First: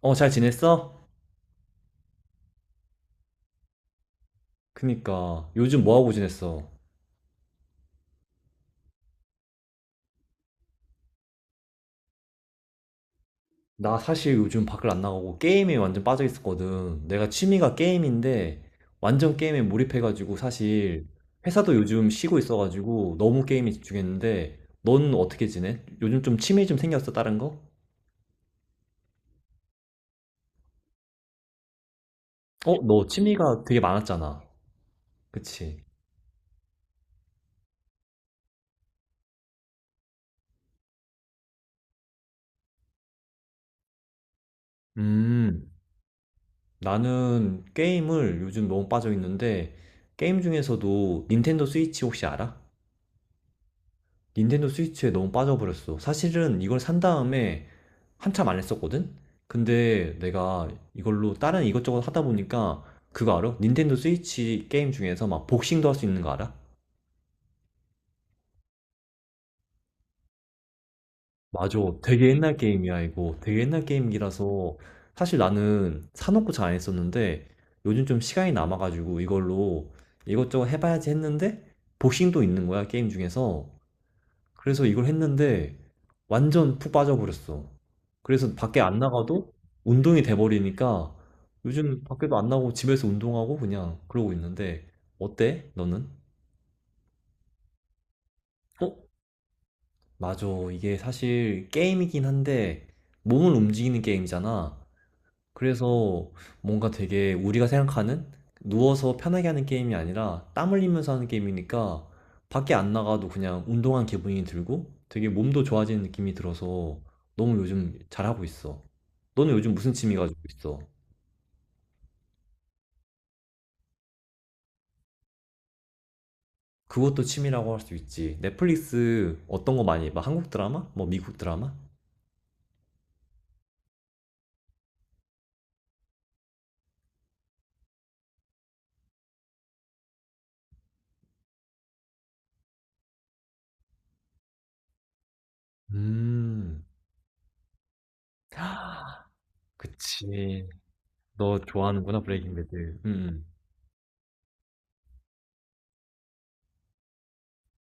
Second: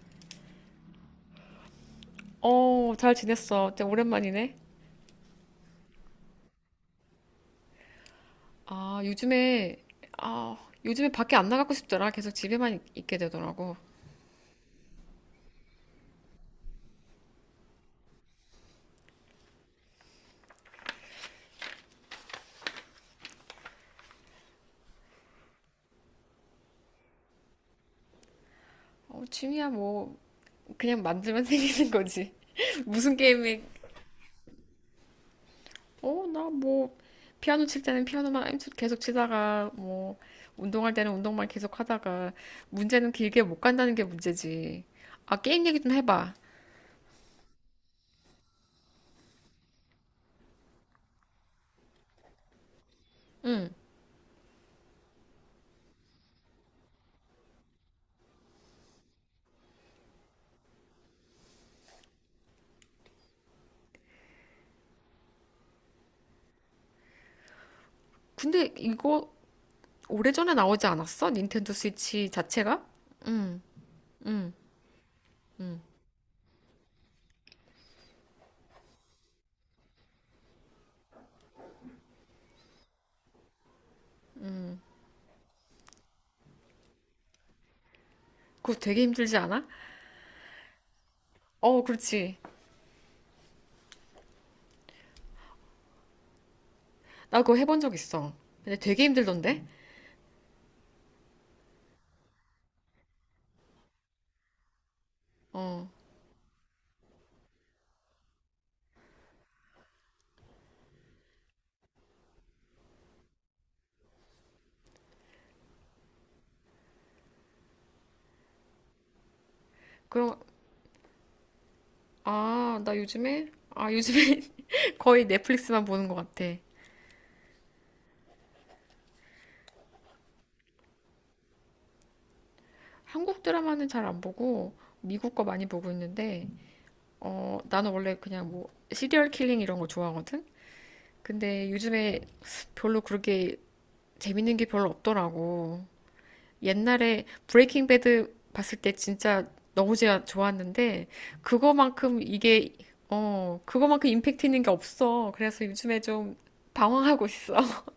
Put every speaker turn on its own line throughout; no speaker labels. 어, 잘 지냈어?
어, 잘 지냈어. 진짜 오랜만이네.
그니까, 요즘 뭐하고 지냈어?
아, 요즘에, 아, 요즘에 밖에 안 나가고 싶더라. 계속 집에만 있게 되더라고.
나 사실 요즘 밖을 안 나가고 게임에 완전 빠져 있었거든. 내가 취미가 게임인데, 완전 게임에 몰입해가지고 사실, 회사도 요즘 쉬고 있어가지고 너무 게임에 집중했는데, 넌 어떻게 지내? 요즘 좀 취미 좀 생겼어, 다른 거?
어, 취미야, 뭐, 그냥 만들면 생기는 거지.
어, 너
무슨
취미가
게임에,
되게 많았잖아. 그치?
어, 나 뭐, 피아노 칠 때는 피아노만 계속 치다가, 뭐, 운동할 때는 운동만 계속 하다가, 문제는 길게 못 간다는 게 문제지. 아, 게임
음,
얘기 좀 해봐.
나는 게임을 요즘 너무 빠져 있는데, 게임 중에서도 닌텐도 스위치 혹시 알아? 닌텐도 스위치에 너무 빠져버렸어. 사실은 이걸 산 다음에 한참 안 했었거든? 근데 내가 이걸로 다른 이것저것 하다 보니까 그거 알아? 닌텐도 스위치 게임 중에서 막 복싱도 할 수 있는 거 알아?
근데 이거 오래전에 나오지 않았어? 닌텐도
맞아. 되게
스위치
옛날
자체가?
게임이야, 이거. 되게
응.
옛날 게임이라서 사실 나는 사놓고 잘 안 했었는데 요즘 좀 시간이 남아가지고 이걸로 이것저것 해봐야지 했는데 복싱도 있는 거야, 게임 중에서. 그래서 이걸 했는데 완전 푹 빠져버렸어. 그래서
그거
밖에 안
되게 힘들지
나가도
않아?
운동이 돼버리니까
어,
요즘 밖에도
그렇지.
안 나가고 집에서 운동하고 그냥 그러고 있는데 어때? 너는?
나 그거 해본 적 있어. 근데
어?
되게 힘들던데?
맞아. 이게 사실 게임이긴 한데 몸을 움직이는 게임이잖아.
어.
그래서 뭔가 되게 우리가 생각하는 누워서 편하게 하는 게임이 아니라 땀 흘리면서 하는 게임이니까 밖에 안 나가도 그냥 운동한 기분이 들고 되게 몸도 좋아지는 느낌이 들어서 너무 요즘 잘하고 있어. 너는 요즘 무슨 취미
그럼,
가지고 있어?
요즘에 거의 넷플릭스만 보는 것 같아.
그것도 취미라고 할 수 있지. 넷플릭스 어떤 거 많이 봐? 한국 드라마? 뭐 미국 드라마?
한국 드라마는 잘 안 보고, 미국 거 많이 보고 있는데, 어, 나는 원래 그냥 뭐, 시리얼 킬링 이런 거 좋아하거든? 근데 요즘에 별로 그렇게 재밌는 게 별로 없더라고.
음.
옛날에 브레이킹 배드 봤을 때 진짜 너무 제
그치.
좋았는데
너 좋아하는구나,
그거만큼
브레이킹
이게
배드. 음.
어 그거만큼 임팩트 있는 게 없어. 그래서 요즘에 좀 방황하고 있어.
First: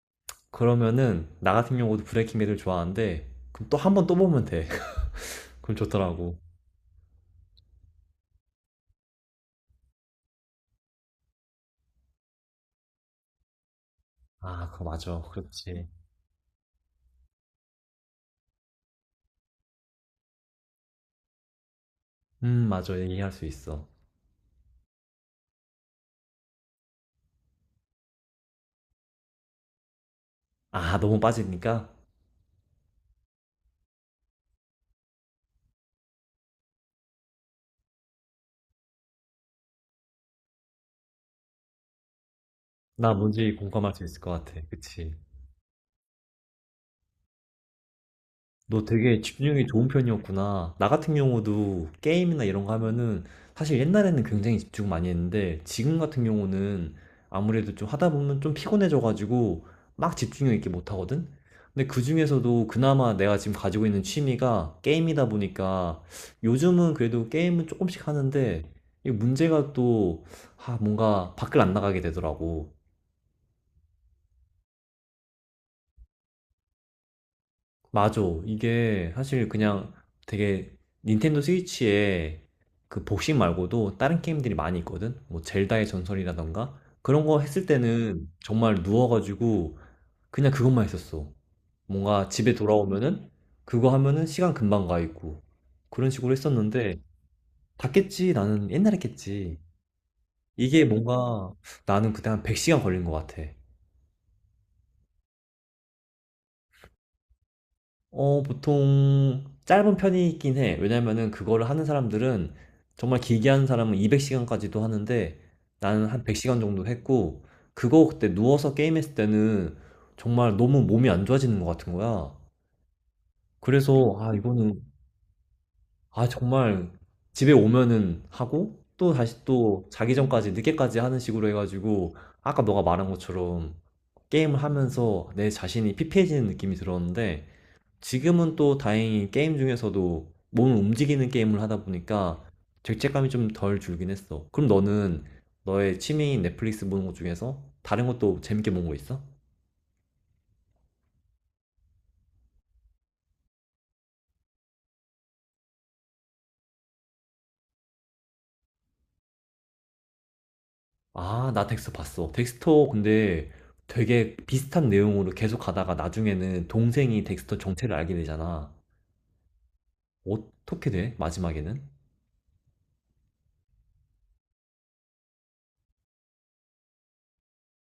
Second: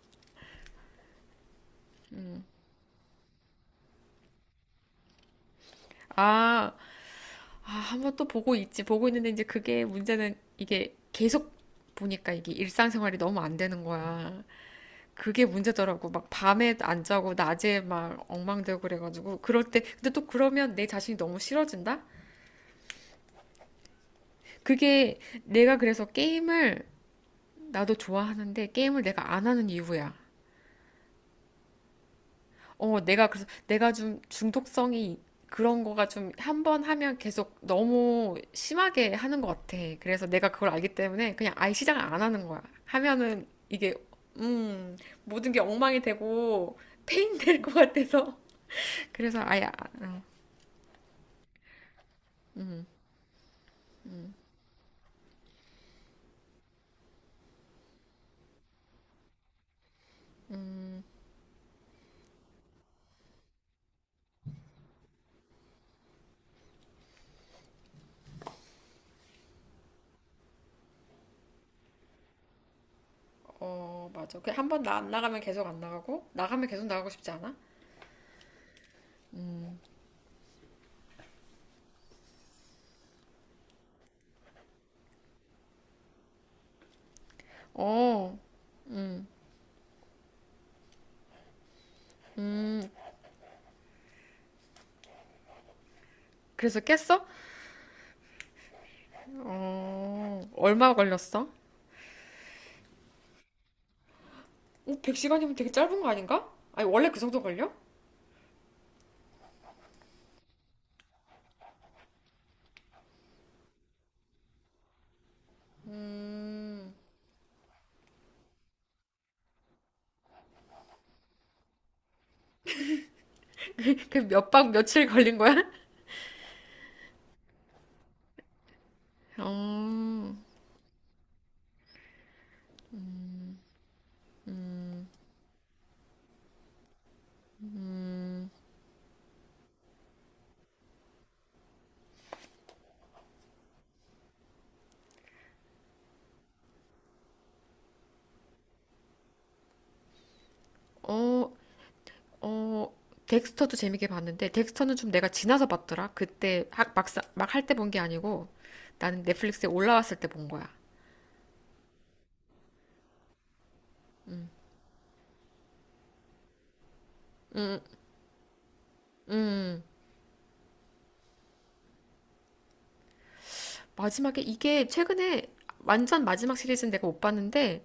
그러면은 나 같은 경우도 브레이킹 배드를 좋아하는데 그럼 또 한 번 또 보면 돼. 그럼 좋더라고.
아, 한번 또 보고 있지. 보고 있는데 이제 그게 문제는 이게 계속 보니까 이게 일상생활이 너무 안 되는 거야.
아, 그거 맞아.
그게
그렇지.
문제더라고. 막 밤에 안 자고 낮에 막 엉망되고 그래가지고 그럴 때 근데 또 그러면 내 자신이 너무 싫어진다?
맞아. 얘기할 수 있어.
그게 내가 그래서 게임을 나도 좋아하는데 게임을 내가 안 하는 이유야.
아, 너무 빠지니까
어, 내가 그래서 내가 좀 중독성이 그런 거가 좀 한 번 하면 계속 너무 심하게 하는 것 같아. 그래서 내가 그걸 알기 때문에 그냥 아예 시작을 안 하는 거야.
나
하면은
뭔지 공감할
이게
수 있을 것 같아.
음,
그치?
모든 게 엉망이 되고 페인 될 것 같아서.
너 되게
그래서 아예
집중력이
안,
좋은
어,
편이었구나. 나 같은 경우도 게임이나 이런 거 하면은 사실 옛날에는 굉장히 집중 많이 했는데 지금 같은 경우는 아무래도 좀 하다 보면 좀 피곤해져가지고 막 집중력 있게 못 하거든? 근데 그중에서도 그나마 내가 지금 가지고 있는 취미가 게임이다 보니까 요즘은 그래도 게임은 조금씩 하는데 이 문제가 또, 아, 뭔가 밖을 안 나가게 되더라고.
어, 맞아. 그 한 번 나 안 나가면 계속 안 나가고 나가면 계속 나가고 싶지 않아?
맞아. 이게 사실 그냥 되게 닌텐도 스위치에 그 복식 말고도 다른 게임들이 많이 있거든? 뭐 젤다의 전설이라던가 그런 거 했을 때는
어.
정말 누워가지고 그냥 그것만 했었어. 뭔가 집에 돌아오면은 그거 하면은 시간 금방 가 있고 그런 식으로
그래서
했었는데
깼어?
다 깼지. 나는 옛날에 깼지.
어,
이게
얼마 걸렸어?
뭔가 나는 그때 한 100시간 걸린 것 같아.
어, 100시간이면 되게 짧은 거 아닌가? 아니, 원래 그 정도 걸려?
어, 보통 짧은 편이긴 해. 왜냐면은 그거를 하는 사람들은 정말 길게 하는 사람은 200시간까지도 하는데 나는 한 100시간 정도
음,
했고 그거 그때 누워서 게임했을 때는 정말 너무 몸이 안 좋아지는 것 같은 거야. 그래서
그
아,
몇 박
이거는
며칠 걸린 거야?
아, 정말 집에 오면은 하고 또 다시 또 자기
어,
전까지 늦게까지 하는 식으로 해가지고 아까 너가 말한 것처럼 게임을 하면서 내 자신이 피폐해지는 느낌이 들었는데 지금은 또 다행히 게임 중에서도 몸을 움직이는 게임을 하다 보니까 죄책감이 좀 덜 줄긴 했어. 그럼 너는 너의 취미인 넷플릭스 보는 것 중에서 다른 것도 재밌게 본 거 있어?
어, 어, 덱스터도 재밌게 봤는데, 덱스터는 좀 내가 지나서 봤더라. 그때 막상, 막 할 때 본 게 아니고, 나는 넷플릭스에 올라왔을 때 본 거야.
아, 나 덱스터 봤어. 덱스터 근데 되게 비슷한 내용으로 계속 가다가 나중에는 동생이 덱스터 정체를 알게 되잖아. 어떻게 돼? 마지막에는?
마지막에 이게 최근에 완전 마지막 시리즈는 내가 못 봤는데,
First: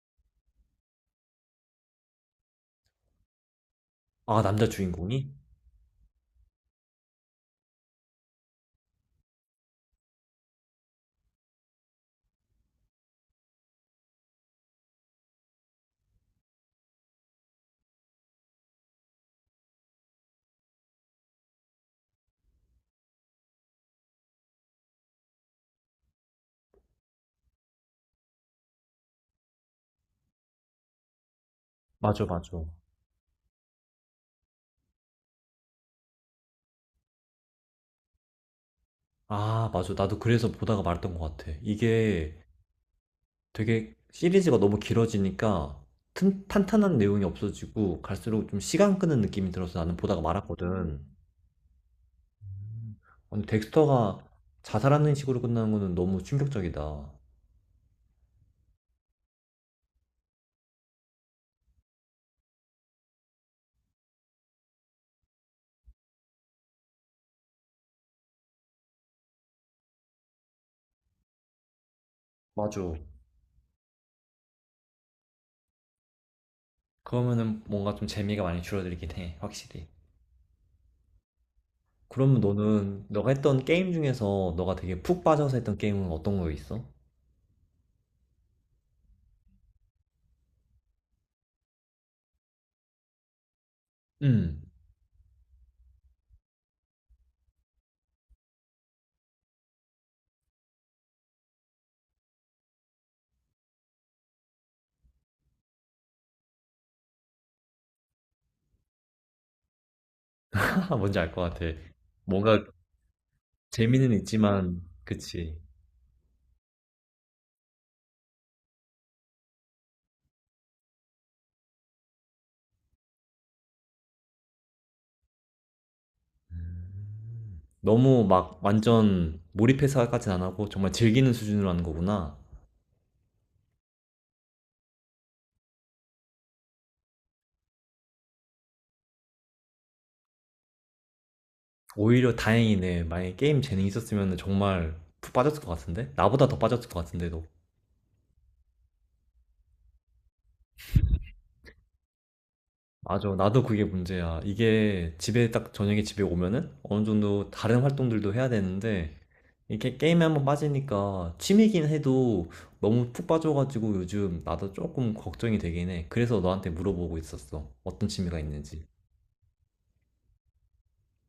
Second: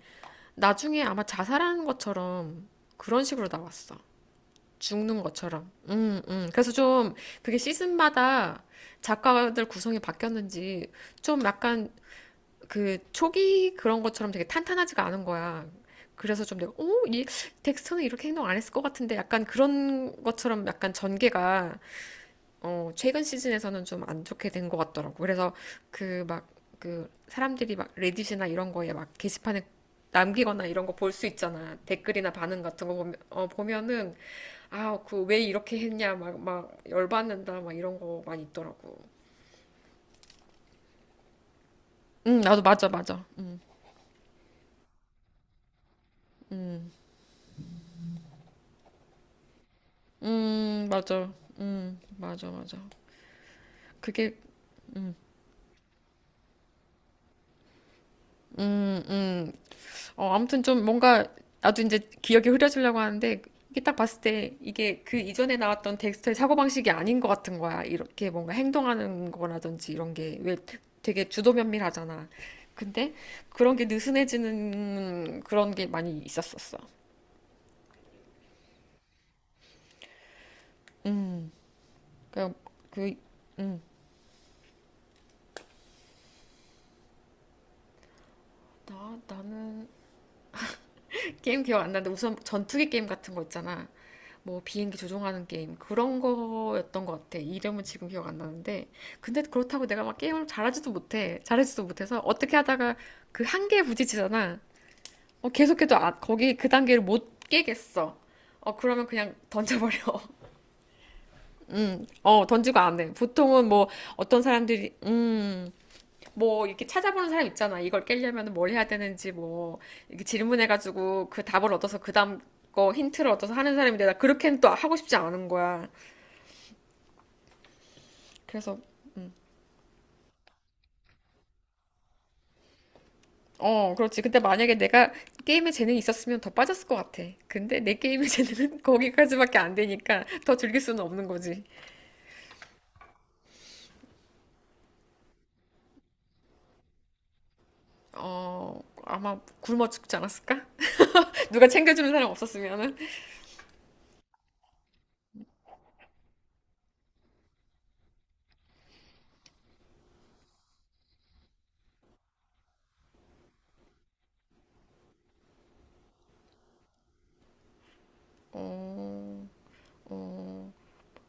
나중에 아마 자살하는 것처럼 그런 식으로 나왔어.
아, 남자
죽는
주인공이?
것처럼. 그래서 좀 그게 시즌마다 작가들 구성이 바뀌었는지 좀 약간 그 초기 그런 것처럼 되게 탄탄하지가 않은 거야. 그래서 좀 내가, 오, 이 텍스트는 이렇게 행동 안 했을 것 같은데 약간 그런 것처럼 약간 전개가 최근 시즌에서는 좀 안 좋게 된 것 같더라고. 그래서 그 막, 그 사람들이 막 레딧이나 이런 거에 막 게시판에 남기거나 이런 거 볼 수 있잖아.
맞아,
댓글이나 반응
맞아.
같은 거 보면은, 아, 그 왜 이렇게 했냐, 막, 막 열받는다, 막 이런 거 많이 있더라고.
아, 맞아. 나도 그래서 보다가 말았던 것 같아. 이게
응, 나도 맞아, 맞아.
되게 시리즈가 너무 길어지니까 탄탄한 내용이 없어지고 갈수록 좀 시간 끄는 느낌이 들어서 나는 보다가 말았거든.
맞아. 맞아, 맞아.
근데 덱스터가
그게,
자살하는 식으로 끝나는 거는 너무 충격적이다.
음, 음. 어, 아무튼 좀 뭔가 나도 이제 기억이 흐려지려고 하는데 이게 딱 봤을 때 이게 그 이전에 나왔던 덱스터의 사고방식이 아닌 것 같은 거야. 이렇게 뭔가 행동하는 거라든지 이런 게 왜 되게 주도면밀하잖아.
맞아.
근데 그런 게 느슨해지는 그런 게 많이 있었었어.
그러면은 뭔가 좀 재미가 많이 줄어들긴 해, 확실히. 그러면
그러니까
너는
그,
너가 했던 게임 중에서 너가 되게 푹 빠져서 했던 게임은 어떤 거 있어?
나는 게임 기억 안 나는데 우선 전투기 게임 같은 거 있잖아.
음,
뭐 비행기 조종하는 게임 그런 거였던 것 같아. 이름은 지금 기억 안 나는데 근데 그렇다고 내가 막 게임을 잘하지도 못해. 잘하지도 못해서 어떻게 하다가 그 한계에 부딪히잖아. 어, 계속해도 거기 그 단계를 못 깨겠어. 어, 그러면 그냥 던져버려.
뭔지 알 것 같아. 뭔가
던지고 안 해. 보통은 뭐
재미는
어떤
있지만,
사람들이,
그치.
뭐 이렇게 찾아보는 사람 있잖아. 이걸 깨려면 뭘 해야 되는지 뭐 이렇게 질문해가지고 그 답을 얻어서 그 다음 거 힌트를 얻어서 하는 사람인데 나 그렇게는 또 하고 싶지 않은 거야.
너무 막
그래서
완전 몰입해서까진 안 하고 정말 즐기는 수준으로 하는 거구나.
그렇지. 근데 만약에 내가 게임에 재능이 있었으면 더 빠졌을 것 같아. 근데 내 게임의 재능은 거기까지밖에 안 되니까 더 즐길 수는 없는 거지.
오히려 다행이네. 만약에 게임 재능이 있었으면 정말 푹 빠졌을 것 같은데? 나보다 더 빠졌을 것 같은데도.
아마 굶어 죽지 않았을까? 누가 챙겨주는 사람 없었으면은.
맞아. 나도 그게 문제야. 이게 집에 딱 저녁에 집에 오면은 어느 정도 다른 활동들도 해야 되는데 이렇게 게임에 한번 빠지니까 취미긴 해도 너무 푹 빠져가지고 요즘 나도 조금 걱정이 되긴 해. 그래서 너한테 물어보고 있었어. 어떤 취미가 있는지.
어, 어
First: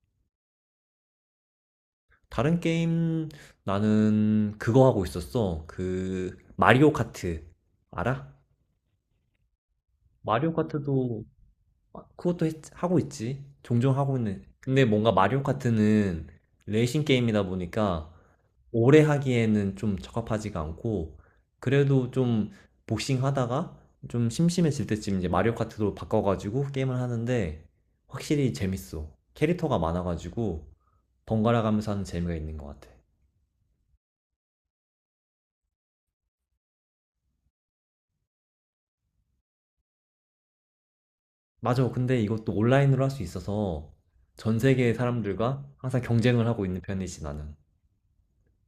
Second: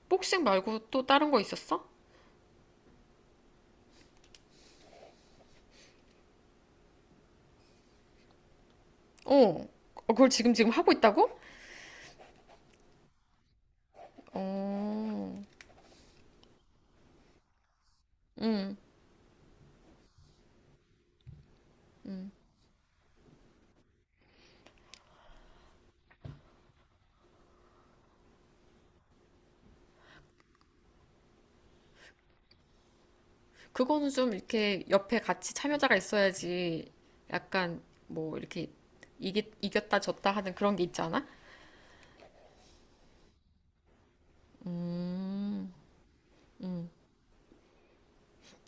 복싱 말고 또 다른 거 있었어?
다른 게임 나는 그거 하고 있었어. 그 마리오 카트 알아?
어, 어, 그걸
마리오
지금 하고
카트도
있다고?
아, 그것도 하고 있지. 종종 하고 있는. 근데 뭔가
어,
마리오 카트는 레이싱 게임이다 보니까 오래 하기에는 좀 적합하지가 않고 그래도 좀 복싱 하다가 좀 심심해질 때쯤 이제 마리오 카트로 바꿔가지고 게임을 하는데 확실히 재밌어. 캐릭터가 많아가지고 번갈아 가면서 하는 재미가 있는 것 같아.
그거는 좀 이렇게 옆에 같이 참여자가 있어야지 약간 뭐 이렇게 이겼다 졌다 하는 그런 게 있지 않아?
맞아. 근데 이것도 온라인으로 할 수 있어서 전 세계의 사람들과
음.
항상 경쟁을 하고 있는 편이지, 나는.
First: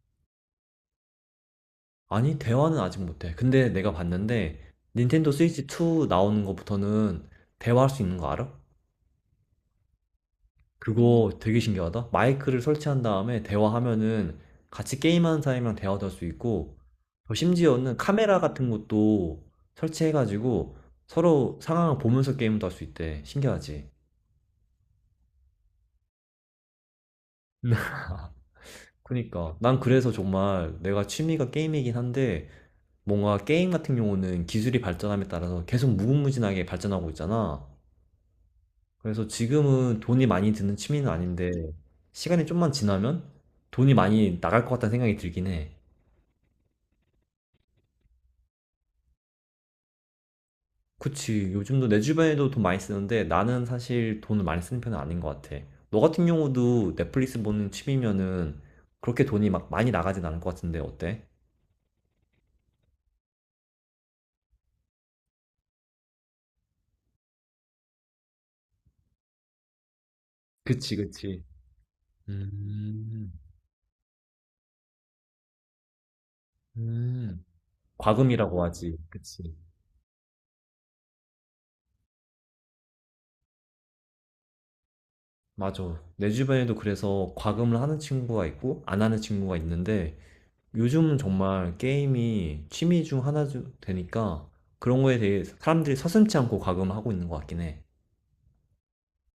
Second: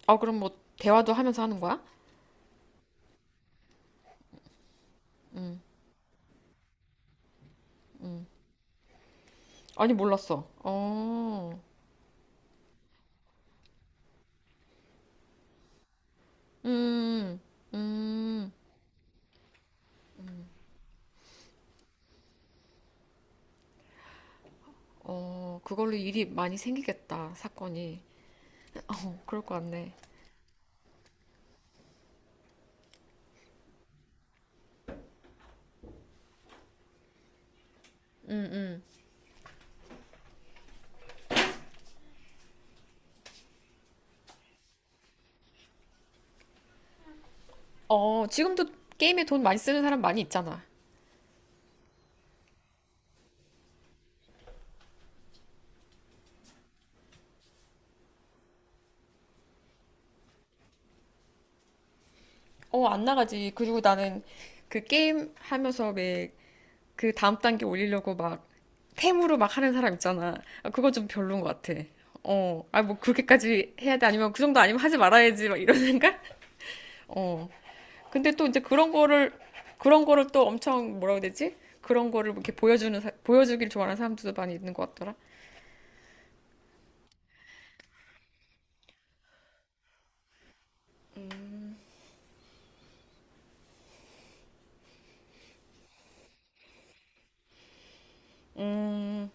아, 그럼 뭐 대화도 하면서 하는 거야?
아니, 대화는 아직 못해. 근데 내가 봤는데 닌텐도 스위치 2 나오는 것부터는 대화할 수 있는 거 알아?
아니, 몰랐어.
그거 되게
어,
신기하다. 마이크를 설치한 다음에 대화하면은 같이 게임하는 사람이랑 대화도 할 수 있고, 또
음,
심지어는 카메라
음,
같은 것도 설치해가지고 서로 상황을 보면서 게임도 할 수 있대. 신기하지?
그걸로 일이 많이 생기겠다, 사건이. 어, 그럴 것
그니까 난
같네.
그래서 정말 내가 취미가 게임이긴 한데 뭔가 게임 같은 경우는 기술이 발전함에 따라서 계속 무궁무진하게 발전하고 있잖아. 그래서 지금은 돈이 많이 드는 취미는 아닌데 시간이 좀만 지나면 돈이 많이 나갈 것 같다는 생각이 들긴 해.
어, 지금도 게임에 돈 많이 쓰는 사람 많이 있잖아.
그치. 요즘도 내 주변에도 돈 많이 쓰는데 나는 사실 돈을 많이 쓰는 편은 아닌 것 같아. 너 같은 경우도 넷플릭스 보는 취미면은 그렇게 돈이 막 많이 나가진 않을 것 같은데 어때?
어, 안 나가지. 그리고 나는 그 게임 하면서 왜 그 다음 단계 올리려고 막 템으로 막 하는 사람 있잖아. 아, 그거
그치,
좀 별론
그치.
것 같아. 뭐
음,
그렇게까지 해야 돼? 아니면 그 정도 아니면 하지 말아야지. 막 이런 생각?
음.
어. 근데 또 이제
과금이라고 하지. 그치.
그런 거를 또 엄청 뭐라고 해야 되지? 그런 거를 뭐 이렇게 보여주길 좋아하는 사람들도 많이 있는 것 같더라.
맞아. 내 주변에도 그래서 과금을 하는 친구가 있고, 안 하는 친구가 있는데, 요즘은 정말 게임이 취미 중 하나 되니까, 그런 거에 대해 사람들이 서슴지 않고 과금을 하고 있는 것 같긴 해.
음,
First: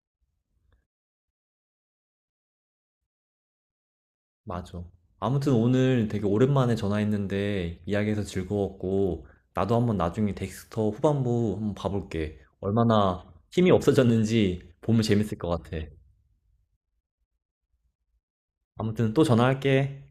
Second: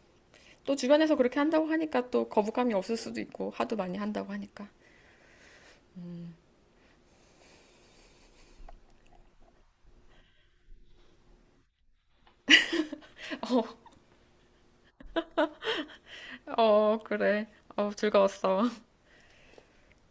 또 주변에서 그렇게 한다고 하니까 또 거부감이 없을 수도 있고, 하도 많이 한다고 하니까.
맞아. 아무튼 오늘 되게 오랜만에 전화했는데, 이야기해서 즐거웠고, 나도 한번 나중에 덱스터 후반부 한번 봐볼게. 얼마나 힘이
어,
없어졌는지 보면 재밌을 것 같아.
어, 그래. 어, 즐거웠어.
아무튼 또 전화할게.